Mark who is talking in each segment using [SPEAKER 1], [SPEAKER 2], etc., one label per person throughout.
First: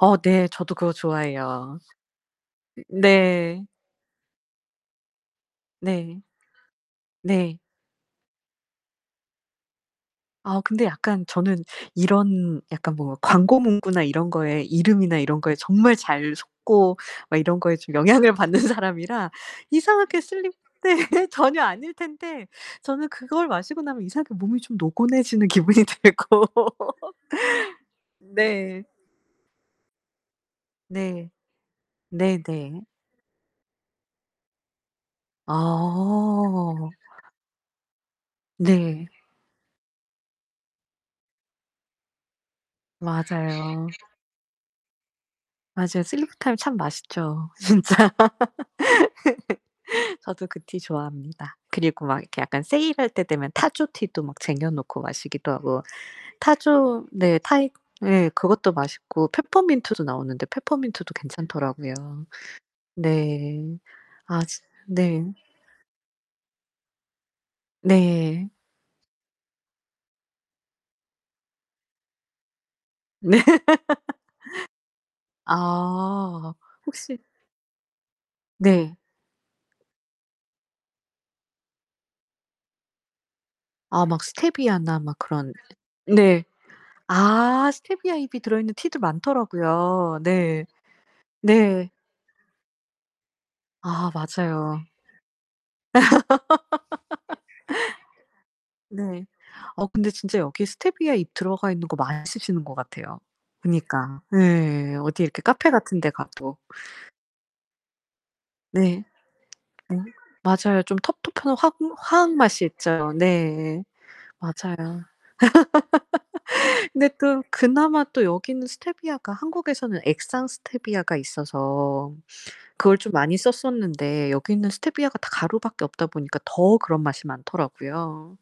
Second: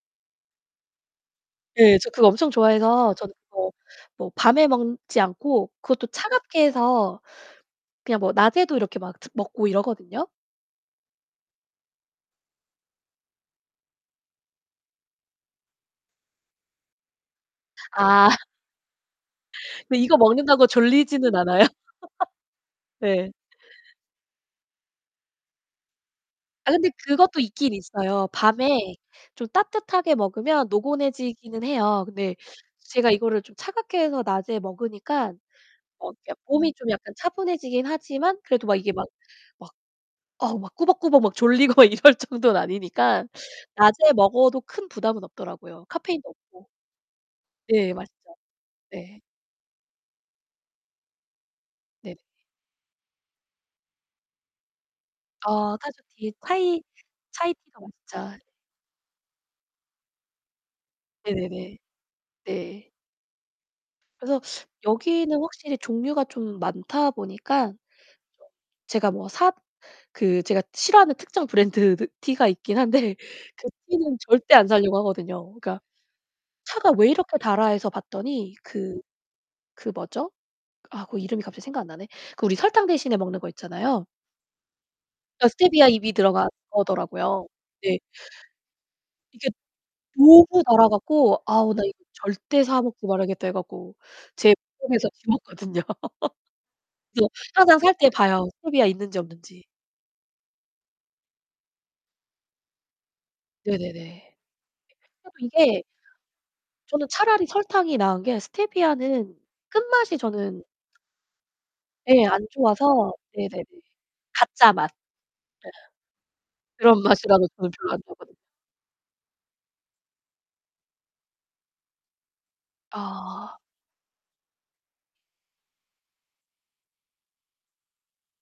[SPEAKER 1] 어 네 저도 그거 좋아해요.
[SPEAKER 2] 예. 저 그거 엄청
[SPEAKER 1] 음
[SPEAKER 2] 좋아해서 저는
[SPEAKER 1] 네.
[SPEAKER 2] 그거 뭐 밤에 먹지 않고 그것도
[SPEAKER 1] 네.
[SPEAKER 2] 차갑게 해서
[SPEAKER 1] 네
[SPEAKER 2] 그냥 뭐 낮에도 이렇게 막 먹고 이러거든요.
[SPEAKER 1] 아 근데 약간 저는 이런 약간 뭐 광고문구나 이런 거에 이름이나 이런 거에 정말 잘 속고 막 이런 거에 좀
[SPEAKER 2] 아.
[SPEAKER 1] 영향을 받는 사람이라
[SPEAKER 2] 근데 이거
[SPEAKER 1] 이상하게 슬립
[SPEAKER 2] 먹는다고
[SPEAKER 1] 네
[SPEAKER 2] 졸리지는 않아요.
[SPEAKER 1] 전혀 아닐텐데 저는
[SPEAKER 2] 네.
[SPEAKER 1] 그걸 마시고 나면 이상하게 몸이 좀 노곤해지는 기분이 들고
[SPEAKER 2] 아 근데 그것도 있긴 있어요.
[SPEAKER 1] 네.
[SPEAKER 2] 밤에 좀 따뜻하게 먹으면
[SPEAKER 1] 네.
[SPEAKER 2] 노곤해지기는 해요. 근데
[SPEAKER 1] 네네.
[SPEAKER 2] 제가 이거를 좀 차갑게 해서 낮에 먹으니까 어 약 몸이 좀
[SPEAKER 1] 아.
[SPEAKER 2] 약간 차분해지긴 하지만 그래도 막 이게 막
[SPEAKER 1] 네.
[SPEAKER 2] 막 어우 막 꾸벅꾸벅 막 졸리고 이럴 정도는 아니니깐
[SPEAKER 1] 맞아요.
[SPEAKER 2] 낮에 먹어도 큰 부담은 없더라고요
[SPEAKER 1] 맞아요.
[SPEAKER 2] 카페인도
[SPEAKER 1] 슬리프타임
[SPEAKER 2] 없고.
[SPEAKER 1] 참 맛있죠
[SPEAKER 2] 네
[SPEAKER 1] 진짜.
[SPEAKER 2] 맛있죠. 네.
[SPEAKER 1] 저도 그 티 좋아합니다. 그리고
[SPEAKER 2] 네.
[SPEAKER 1] 막 약간 세일할 때 되면 타조티도 막 쟁여놓고 마시기도
[SPEAKER 2] 아
[SPEAKER 1] 하고
[SPEAKER 2] 타조티 차이
[SPEAKER 1] 타조 네 차이
[SPEAKER 2] 차이티도
[SPEAKER 1] 네
[SPEAKER 2] 맛있죠.
[SPEAKER 1] 그것도 맛있고 페퍼민트도 나오는데 페퍼민트도
[SPEAKER 2] 네네네.
[SPEAKER 1] 괜찮더라고요.
[SPEAKER 2] 네.
[SPEAKER 1] 네.
[SPEAKER 2] 그래서
[SPEAKER 1] 아 진 네.
[SPEAKER 2] 여기는 확실히 종류가 좀 많다보니까
[SPEAKER 1] 네.
[SPEAKER 2] 제가 뭐 사 그 제가 싫어하는 특정 브랜드 티가 있긴 한데
[SPEAKER 1] 네.
[SPEAKER 2] 그 티는 절대 안 사려고 하거든요. 그러니까
[SPEAKER 1] 아.
[SPEAKER 2] '차가 왜
[SPEAKER 1] 혹시
[SPEAKER 2] 이렇게 달아?' 해서 봤더니
[SPEAKER 1] 네.
[SPEAKER 2] 그 그 뭐죠? 아 그 이름이 갑자기 생각이 안 나네. 그 우리 설탕 대신에 먹는 거 있잖아요.
[SPEAKER 1] 아 막 스테비아나 막 그런
[SPEAKER 2] 스테비아 잎이
[SPEAKER 1] 네.
[SPEAKER 2] 들어간 거더라고요.
[SPEAKER 1] 아
[SPEAKER 2] 네.
[SPEAKER 1] 스테비아 잎이 들어있는 티도
[SPEAKER 2] 이게
[SPEAKER 1] 많더라고요.
[SPEAKER 2] 너무
[SPEAKER 1] 네.
[SPEAKER 2] 달아 갖고 '아 나
[SPEAKER 1] 네.
[SPEAKER 2] 이거 절대 사 먹지 말아야겠다.' 해 갖고
[SPEAKER 1] 아
[SPEAKER 2] 제
[SPEAKER 1] 맞아요.
[SPEAKER 2] [unintelligible] 거든요. 그래서 항상 살 때 봐요. 스테비아 있는지
[SPEAKER 1] 네.
[SPEAKER 2] 없는지.
[SPEAKER 1] 어 근데 진짜 여기 스테비아 잎 들어가있는거 많이 쓰시는거 같아요. 그니까.
[SPEAKER 2] 네네네.
[SPEAKER 1] 예 어디 이렇게 카페
[SPEAKER 2] 이게
[SPEAKER 1] 같은데 가도.
[SPEAKER 2] 저는 차라리 설탕이 나은 게
[SPEAKER 1] 네.
[SPEAKER 2] 스테피아는
[SPEAKER 1] 음
[SPEAKER 2] 끝맛이 저는
[SPEAKER 1] 맞아요. 좀 텁텁한 화
[SPEAKER 2] 예
[SPEAKER 1] 화학
[SPEAKER 2] 안
[SPEAKER 1] 맛이
[SPEAKER 2] 좋아서
[SPEAKER 1] 있죠.
[SPEAKER 2] 네네네.
[SPEAKER 1] 네
[SPEAKER 2] 가짜 맛.
[SPEAKER 1] 맞아요.
[SPEAKER 2] 예. 그런
[SPEAKER 1] 근데
[SPEAKER 2] 맛이
[SPEAKER 1] 그
[SPEAKER 2] 나면 저는 별로 안
[SPEAKER 1] 그나마 또
[SPEAKER 2] 좋아하거든요.
[SPEAKER 1] 여기는 스테비아가 한국에서는 액상 스테비아가 있어서 그걸 좀 많이
[SPEAKER 2] 아.
[SPEAKER 1] 썼었는데 여기는 스테비아가 다 가루밖에 없다보니까 더 그런 맛이 많더라고요.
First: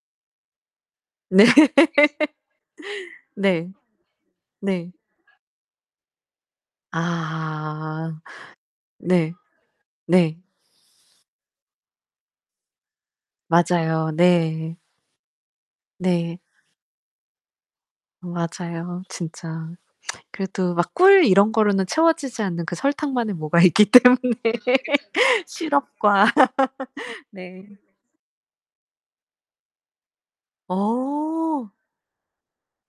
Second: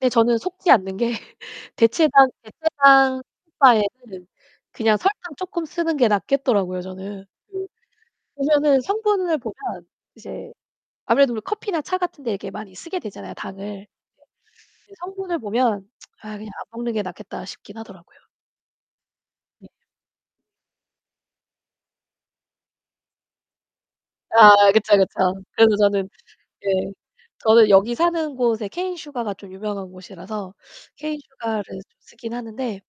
[SPEAKER 2] 근데 저는 속지 않는 게
[SPEAKER 1] 네.
[SPEAKER 2] 대체당 대체당 먹을
[SPEAKER 1] 네.
[SPEAKER 2] 바에는
[SPEAKER 1] 네.
[SPEAKER 2] 그냥 설탕 쪼끔 쓰는 게 낫겠더라고요 저는.
[SPEAKER 1] 아
[SPEAKER 2] 보면은
[SPEAKER 1] 네.
[SPEAKER 2] 성분을 보면
[SPEAKER 1] 네.
[SPEAKER 2] 이제 아무래도 뭐 커피나 차 같은 데 이렇게 많이 쓰게 되잖아요 당을.
[SPEAKER 1] 맞아요. 네.
[SPEAKER 2] 그 성분을 보면 '아
[SPEAKER 1] 네.
[SPEAKER 2] 그냥 안 먹는 게 낫겠다.' 싶긴 하더라고요.
[SPEAKER 1] 맞아요 진짜.
[SPEAKER 2] [unintelligible]
[SPEAKER 1] 그래도 막 꿀 이런거로는 채워지지 않는 그 설탕만의 뭐가 있기 때문에
[SPEAKER 2] 아 그쵸. 그쵸. 그래서 저는
[SPEAKER 1] 시럽과
[SPEAKER 2] 예 저는
[SPEAKER 1] 네.
[SPEAKER 2] 여기 사는 곳에 케인 슈가 가 좀 유명한 곳이라서 케인 슈가
[SPEAKER 1] 어.
[SPEAKER 2] 를 쓰긴 하는데